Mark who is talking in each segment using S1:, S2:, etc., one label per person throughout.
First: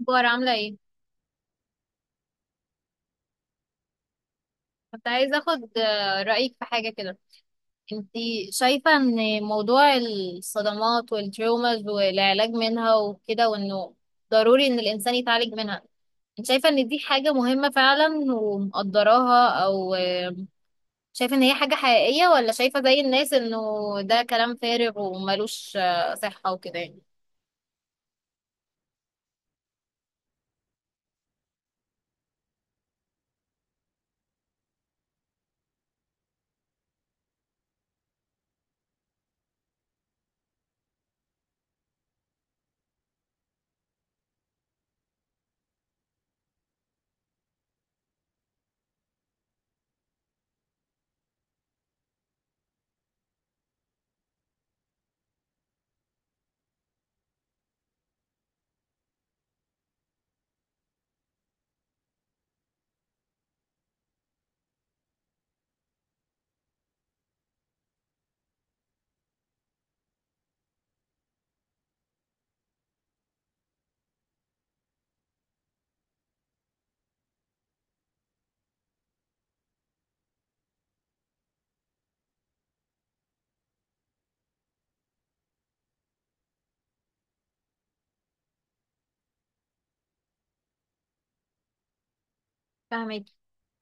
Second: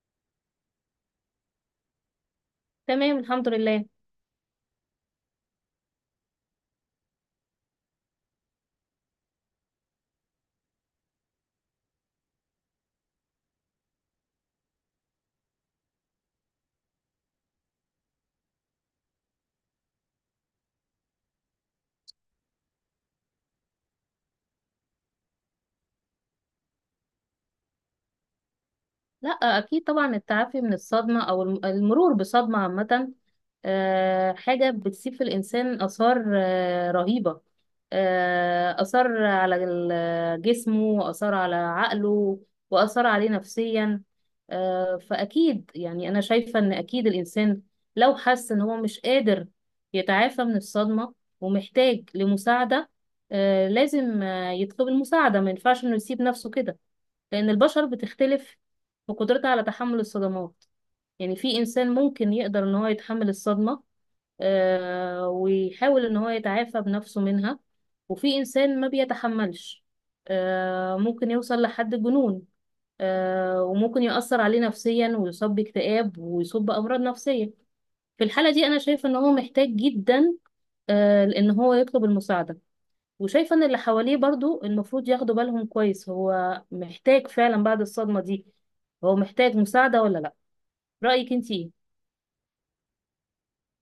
S1: اخبار عاملة ايه؟
S2: تمام، الحمد لله.
S1: كنت عايزة اخد رأيك في حاجة كده. انتي شايفة ان موضوع الصدمات والتروماز والعلاج منها وكده وانه ضروري ان الانسان يتعالج منها، انت شايفة ان دي حاجة مهمة فعلا ومقدراها؟ او شايفة ان هي حاجة حقيقية، ولا شايفة زي الناس انه ده كلام فارغ وملوش صحة وكده يعني؟
S2: لا، اكيد طبعا التعافي من الصدمه او المرور بصدمه عامه حاجه بتسيب في الانسان اثار رهيبه. اثار على جسمه، واثار على عقله، واثار عليه نفسيا. فاكيد يعني انا شايفه ان اكيد الانسان لو حس ان هو مش قادر يتعافى من الصدمه ومحتاج لمساعده، لازم يطلب المساعده. ما ينفعش انه يسيب نفسه كده، لأن البشر بتختلف في قدرتها على تحمل الصدمات. يعني في إنسان ممكن يقدر إن هو يتحمل الصدمة ويحاول إن هو يتعافى بنفسه منها، وفي إنسان ما بيتحملش. ممكن يوصل لحد الجنون، وممكن يأثر عليه نفسيا ويصاب باكتئاب ويصاب بأمراض نفسية. في الحالة دي أنا شايفة إن هو محتاج جدا إن هو يطلب المساعدة. وشايفة ان اللي حواليه برضو المفروض ياخدوا بالهم كويس، هو محتاج فعلا بعد الصدمة دي هو محتاج مساعدة ولا لا. رأيك انتي ايه؟
S1: فاهمك.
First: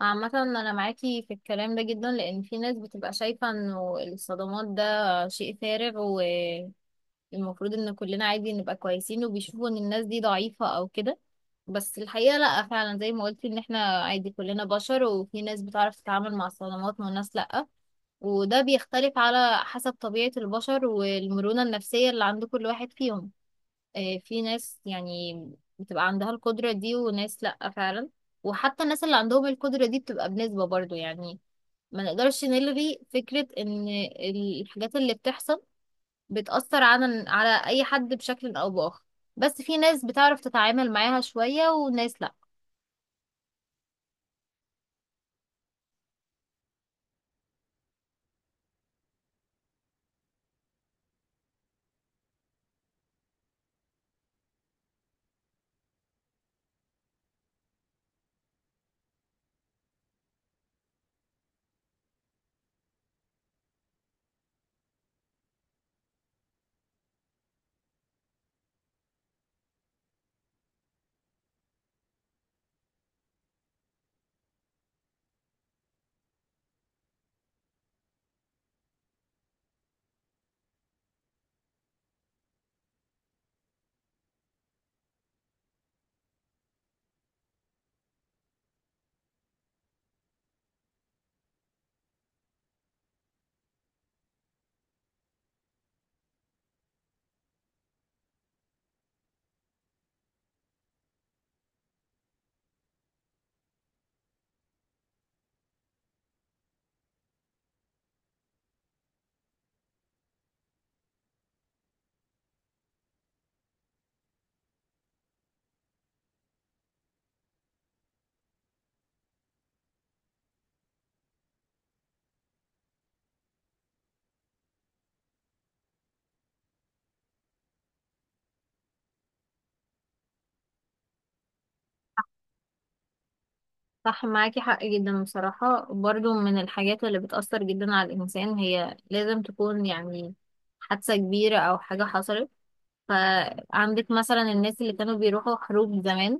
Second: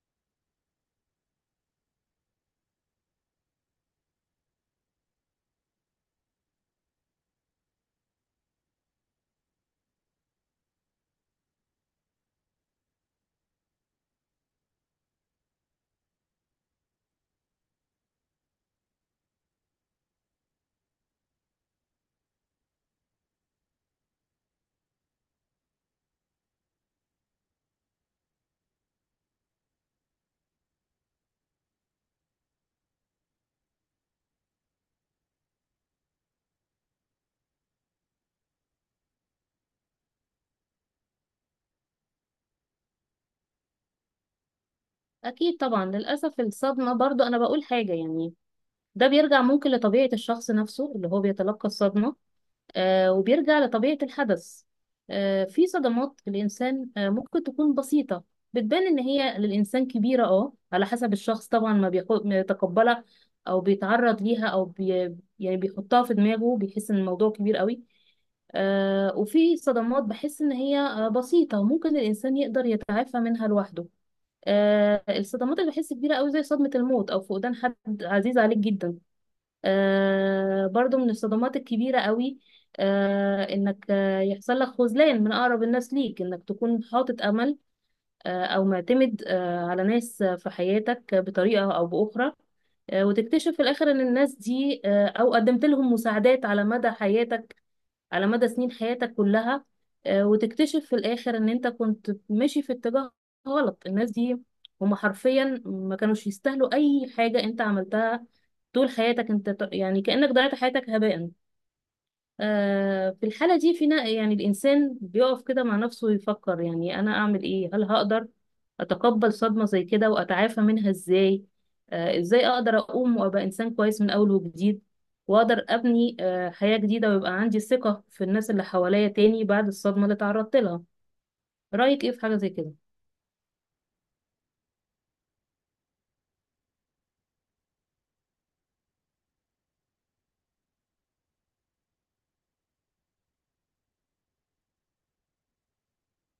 S1: عامة أنا معاكي في الكلام ده جدا، لأن في ناس بتبقى شايفة إنه الصدمات ده شيء فارغ، المفروض ان كلنا عادي نبقى كويسين، وبيشوفوا ان الناس دي ضعيفة او كده. بس الحقيقة لا، فعلا زي ما قلت ان احنا عادي كلنا بشر، وفي ناس بتعرف تتعامل مع الصدمات وناس لا. وده بيختلف على حسب طبيعة البشر والمرونة النفسية اللي عند كل واحد فيهم. في ناس يعني بتبقى عندها القدرة دي وناس لا فعلا. وحتى الناس اللي عندهم القدرة دي بتبقى بنسبة برضو يعني، ما نقدرش نلغي فكرة ان الحاجات اللي بتحصل بتأثر على أي حد بشكل أو بآخر. بس في ناس بتعرف تتعامل معاها شوية وناس لأ.
S2: اكيد طبعا. للأسف الصدمة برضو انا بقول حاجة يعني ده بيرجع ممكن لطبيعة الشخص نفسه اللي هو بيتلقى الصدمة، وبيرجع لطبيعة الحدث. في صدمات الإنسان ممكن تكون بسيطة بتبان إن هي للإنسان كبيرة، اه على حسب الشخص طبعا ما بيتقبلها أو بيتعرض ليها أو بي يعني بيحطها في دماغه بيحس إن الموضوع كبير قوي. وفي صدمات بحس إن هي بسيطة وممكن الإنسان يقدر يتعافى منها لوحده. الصدمات اللي بحس كبيرة قوي زي صدمة الموت أو فقدان حد عزيز عليك جدا، برضو من الصدمات الكبيرة قوي انك يحصل لك خذلان من اقرب الناس ليك. انك تكون حاطط امل او معتمد على ناس في حياتك بطريقة او باخرى، وتكتشف في الاخر ان الناس دي او قدمت لهم مساعدات على مدى حياتك، على مدى سنين حياتك كلها، وتكتشف في الآخر إن أنت كنت ماشي في اتجاه غلط. الناس دي هما حرفيا ما كانوش يستاهلوا أي حاجة أنت عملتها طول حياتك. أنت يعني كأنك ضيعت حياتك هباء. في الحالة دي فينا يعني الإنسان بيقف كده مع نفسه ويفكر يعني أنا أعمل إيه؟ هل هقدر أتقبل صدمة زي كده وأتعافى منها إزاي؟ إزاي أقدر أقوم وأبقى إنسان كويس من أول وجديد، وأقدر أبني حياة جديدة ويبقى عندي ثقة في الناس اللي حواليا تاني بعد الصدمة اللي تعرضت لها؟ رأيك إيه في حاجة زي كده؟
S1: صح، معاكي حق جدا بصراحة. برضو من الحاجات اللي بتأثر جدا على الإنسان، هي لازم تكون يعني حادثة كبيرة أو حاجة حصلت. فعندك مثلا الناس اللي كانوا بيروحوا حروب زمان،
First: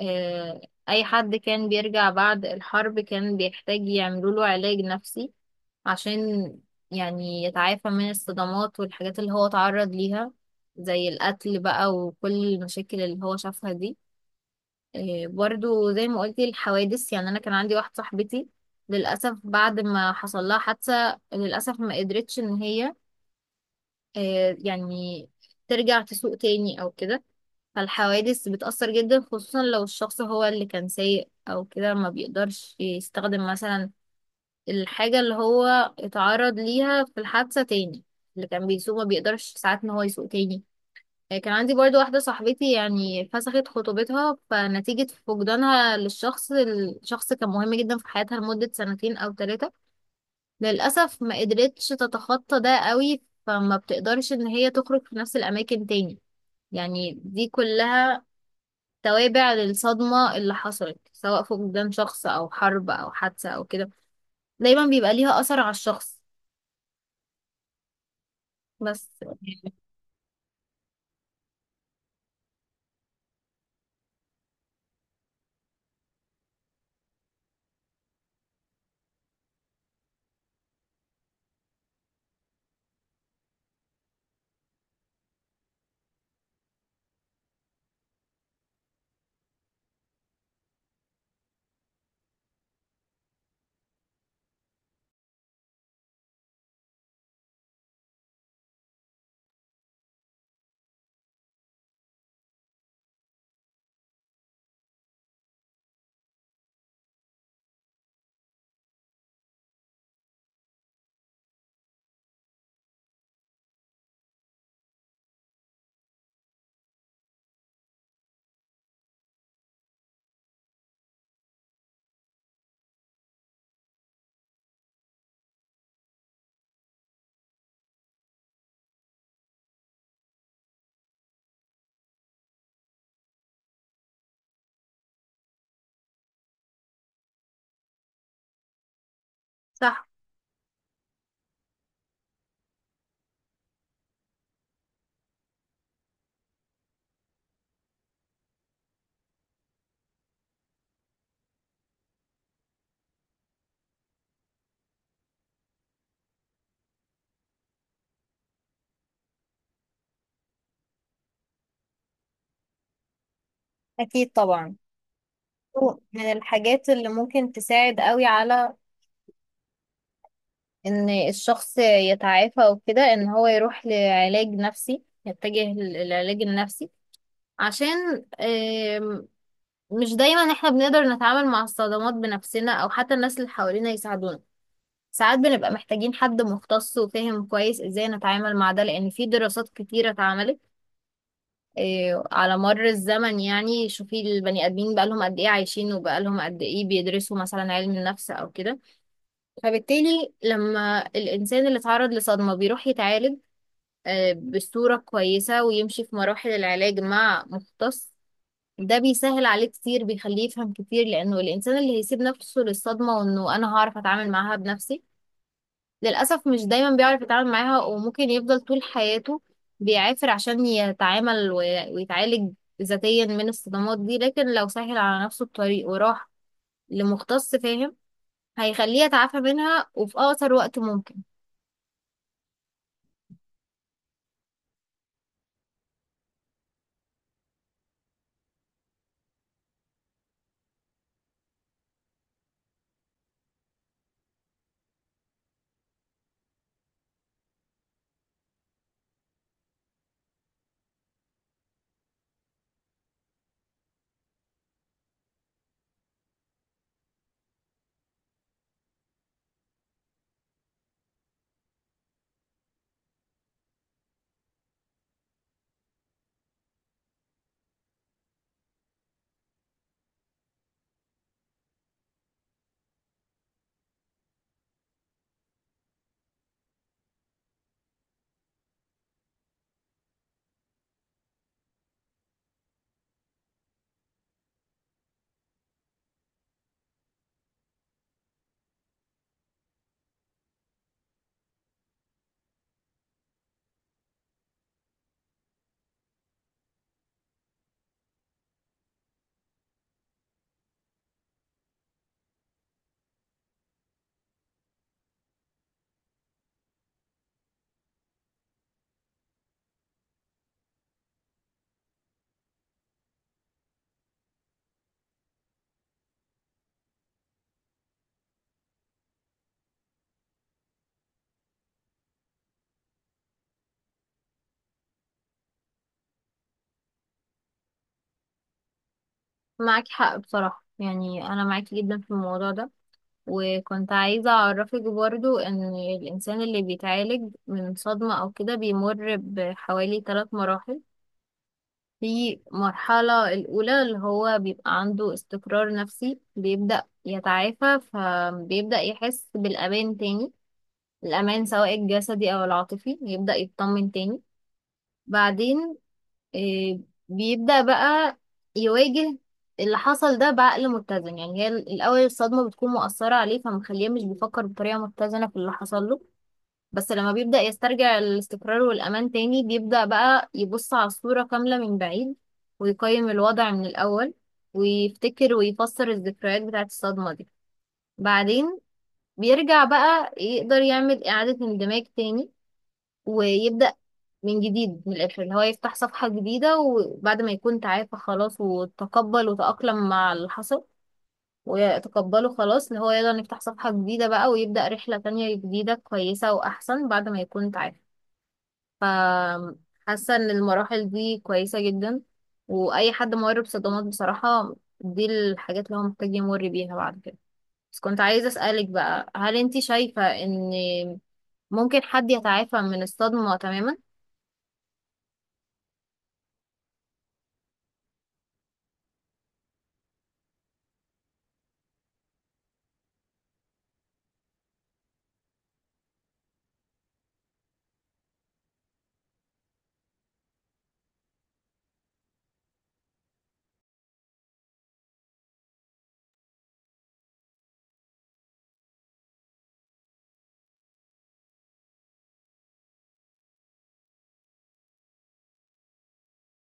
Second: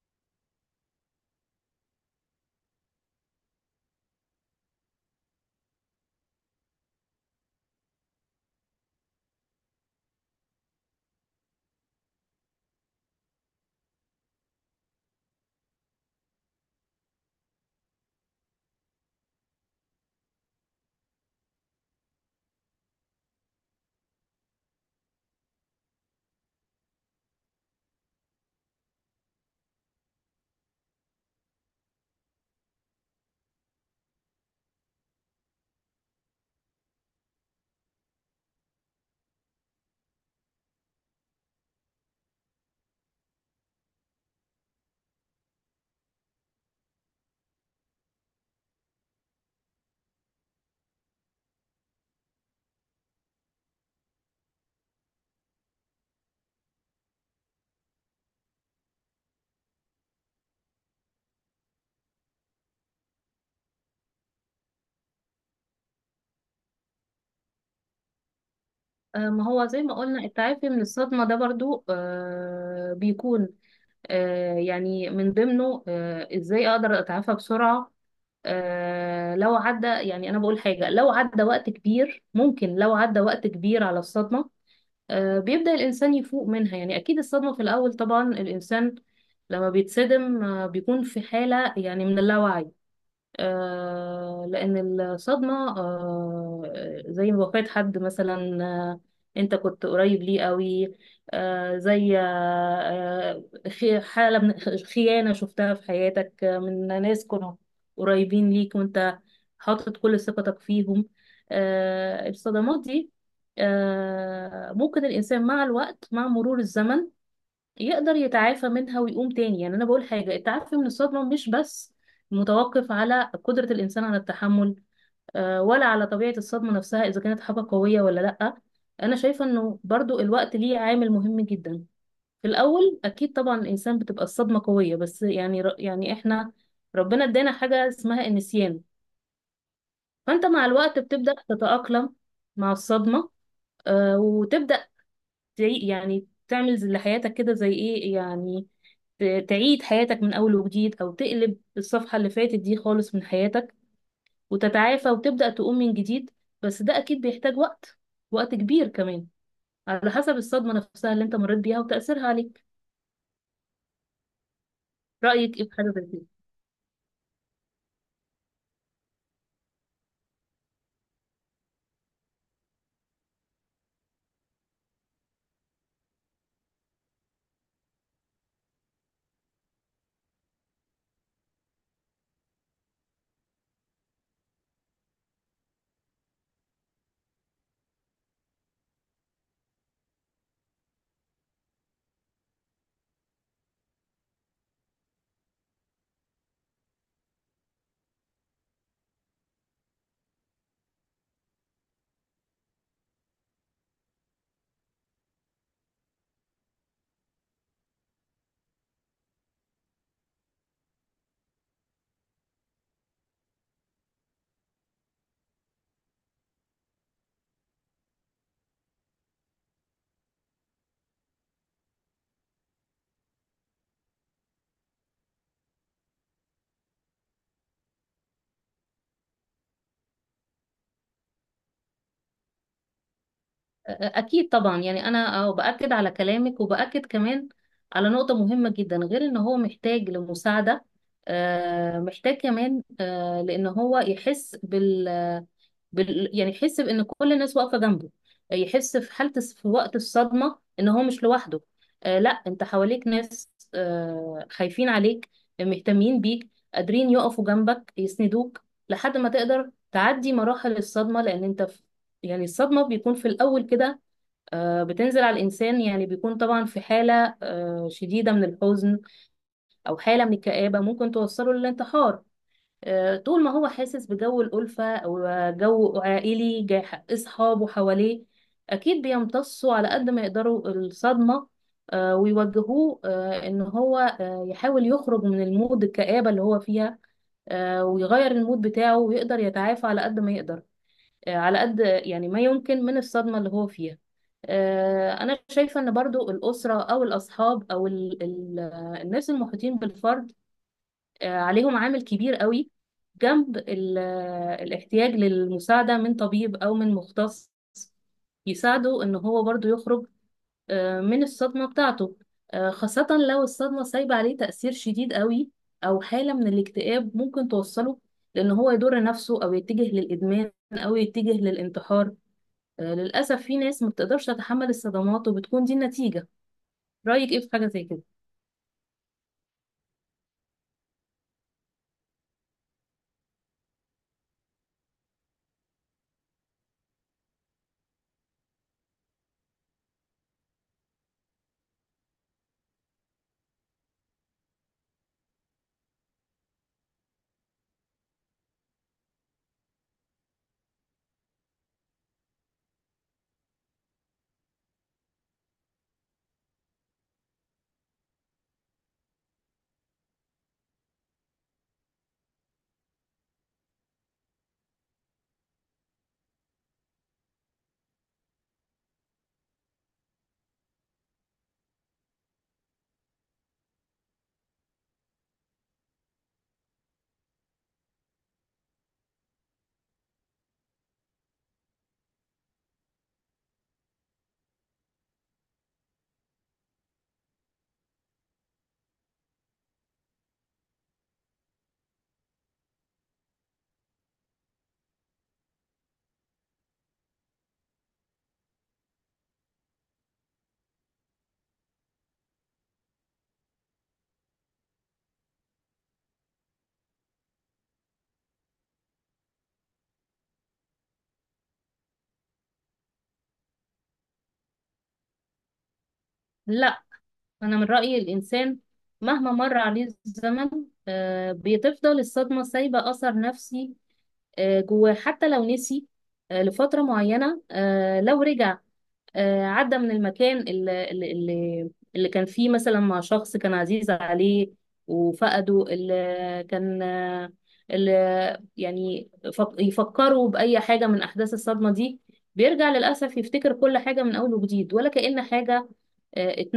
S1: آه، أي حد كان بيرجع بعد الحرب كان بيحتاج يعملوا له علاج نفسي، عشان يعني يتعافى من الصدمات والحاجات اللي هو تعرض ليها زي القتل بقى وكل المشاكل اللي هو شافها دي. إيه، برضو زي ما قلتي الحوادث. يعني أنا كان عندي واحدة صاحبتي، للأسف بعد ما حصل لها حادثة، للأسف ما قدرتش إن هي، إيه، يعني ترجع تسوق تاني أو كده. فالحوادث بتأثر جدا، خصوصا لو الشخص هو اللي كان سايق أو كده، ما بيقدرش يستخدم مثلا الحاجة اللي هو اتعرض ليها في الحادثة تاني. اللي كان بيسوق ما بيقدرش ساعات ان هو يسوق تاني. كان عندي برضو واحدة صاحبتي يعني فسخت خطوبتها، فنتيجة فقدانها للشخص، الشخص كان مهم جدا في حياتها لمدة سنتين أو ثلاثة، للأسف ما قدرتش تتخطى ده قوي، فما بتقدرش ان هي تخرج في نفس الأماكن تاني. يعني دي كلها توابع للصدمة اللي حصلت، سواء فقدان شخص أو حرب أو حادثة أو كده، دايما بيبقى ليها أثر على الشخص. بس
S2: ما هو زي ما قلنا التعافي من الصدمة ده برضو بيكون يعني من ضمنه إزاي أقدر أتعافى بسرعة. لو عدى، يعني أنا بقول حاجة، لو عدى وقت كبير، ممكن لو عدى وقت كبير على الصدمة بيبدأ الإنسان يفوق منها. يعني أكيد الصدمة في الأول طبعا الإنسان لما بيتصدم بيكون في حالة يعني من اللاوعي، لأن الصدمة زي وفاة حد مثلا أنت كنت قريب ليه قوي، زي حالة من خيانة شفتها في حياتك من ناس كانوا قريبين ليك وأنت حاطط كل ثقتك فيهم. الصدمات دي ممكن الإنسان مع الوقت، مع مرور الزمن، يقدر يتعافى منها ويقوم تاني. يعني انا بقول حاجه التعافي من الصدمه مش بس متوقف على قدره الانسان على التحمل، ولا على طبيعه الصدمه نفسها اذا كانت حاجه قويه ولا لا. انا شايفه انه برضو الوقت ليه عامل مهم جدا. في الاول اكيد طبعا الانسان بتبقى الصدمه قويه، بس يعني يعني احنا ربنا ادانا حاجه اسمها النسيان.
S1: صح.
S2: فانت مع الوقت بتبدا تتاقلم مع الصدمه، وتبدا زي يعني تعمل لحياتك كده زي ايه يعني تعيد حياتك من اول وجديد، او تقلب الصفحة اللي فاتت دي خالص من حياتك، وتتعافى وتبدأ تقوم من جديد. بس ده اكيد بيحتاج وقت، وقت كبير كمان، على حسب الصدمة نفسها اللي انت مريت بيها وتأثيرها عليك.
S1: أكيد طبعا
S2: رأيك ايه في حاجة زي كده؟
S1: من الحاجات اللي ممكن تساعد قوي على إن الشخص يتعافى وكده، إن هو يروح لعلاج نفسي، يتجه للعلاج النفسي، عشان مش دايما احنا بنقدر نتعامل مع الصدمات بنفسنا أو حتى الناس اللي حوالينا يساعدونا. ساعات بنبقى محتاجين حد مختص وفاهم كويس ازاي نتعامل مع ده، لأن في دراسات كتيرة اتعملت، إيه، على مر الزمن. يعني شوفي البني ادمين بقالهم قد ايه عايشين، وبقالهم قد ايه بيدرسوا مثلا علم النفس او كده. فبالتالي لما الانسان اللي اتعرض لصدمة بيروح يتعالج بصورة كويسة ويمشي في مراحل العلاج مع مختص، ده بيسهل عليه كتير، بيخليه يفهم كتير، لانه الانسان اللي هيسيب نفسه للصدمة وانه انا هعرف اتعامل معاها بنفسي، للأسف مش دايما بيعرف يتعامل معاها، وممكن يفضل طول حياته بيعافر عشان يتعامل ويتعالج ذاتيا من الصدمات دي. لكن لو سهل على نفسه الطريق وراح لمختص فاهم، هيخليه يتعافى منها وفي أقصر وقت ممكن.
S2: أكيد طبعا. يعني أنا أهو بأكد على كلامك وبأكد كمان على نقطة مهمة جدا، غير إن هو محتاج لمساعدة محتاج كمان لأن هو يحس يعني يحس بان كل الناس واقفه جنبه، يحس في حاله في وقت الصدمه ان هو مش لوحده. لا، انت حواليك ناس خايفين عليك، مهتمين بيك، قادرين يقفوا جنبك يسندوك لحد ما تقدر تعدي مراحل الصدمه. لان انت يعني الصدمة بيكون في الأول كده بتنزل على الإنسان، يعني بيكون طبعا في حالة شديدة من الحزن، أو حالة من الكآبة ممكن توصله للانتحار. طول ما هو حاسس بجو الألفة أو جو عائلي جاي، أصحابه حواليه، أكيد بيمتصوا على قد ما يقدروا الصدمة ويوجهوه إن هو يحاول يخرج من المود الكآبة اللي هو فيها، ويغير المود بتاعه ويقدر يتعافى على قد ما يقدر، على قد يعني ما يمكن من الصدمة اللي هو فيها. أنا شايفة إن برضو الأسرة أو الأصحاب أو ال ال الناس المحيطين بالفرد، عليهم عامل كبير قوي جنب الاحتياج للمساعدة من طبيب أو من مختص يساعده إن هو برضو يخرج من الصدمة بتاعته، خاصة لو الصدمة سايبة عليه تأثير شديد قوي أو حالة من الاكتئاب ممكن توصله لأن هو يضر نفسه أو يتجه للإدمان أو يتجه للانتحار. للأسف في ناس ما بتقدرش تتحمل الصدمات وبتكون دي النتيجة. رأيك إيه في حاجة زي كده؟
S1: معاكي حق بصراحة، يعني أنا معاكي جدا في الموضوع ده. وكنت عايزة أعرفك برضو إن الإنسان اللي بيتعالج من صدمة أو كده بيمر بحوالي ثلاث مراحل. في مرحلة الأولى اللي هو بيبقى عنده استقرار نفسي، بيبدأ يتعافى فبيبدأ يحس بالأمان تاني، الأمان سواء الجسدي أو العاطفي، يبدأ يطمن تاني. بعدين آه، بيبدأ بقى يواجه اللي حصل ده بعقل متزن. يعني هي الأول الصدمة بتكون مؤثرة عليه، فمخليه مش بيفكر بطريقة متزنة في اللي حصل له، بس لما بيبدأ يسترجع الاستقرار والأمان تاني بيبدأ بقى يبص على الصورة كاملة من بعيد، ويقيم الوضع من الأول، ويفتكر ويفسر الذكريات بتاعة الصدمة دي. بعدين بيرجع بقى يقدر يعمل إعادة اندماج تاني، ويبدأ من جديد، من الآخر اللي هو يفتح صفحة جديدة، وبعد ما يكون تعافى خلاص وتقبل وتأقلم مع اللي حصل ويتقبله خلاص، اللي هو يقدر يفتح صفحة جديدة بقى، ويبدأ رحلة تانية جديدة كويسة وأحسن بعد ما يكون تعافى. فحاسة ان المراحل دي كويسة جدا، واي حد مر بصدمات بصراحة، دي الحاجات اللي هو محتاج يمر بيها بعد كده. بس كنت عايزة اسألك بقى، هل انتي شايفة ان ممكن حد يتعافى من الصدمة تماما؟
S2: لا. أنا من رأيي الإنسان مهما مر عليه الزمن، بتفضل الصدمة سايبة أثر نفسي جواه، حتى لو نسي لفترة معينة، لو رجع عدى من المكان اللي كان فيه مثلا مع شخص كان عزيز عليه وفقده، اللي كان اللي يعني يفكروا بأي حاجة من أحداث الصدمة دي، بيرجع للأسف يفتكر كل حاجة من أول وجديد ولا كأن حاجة اتنسيت.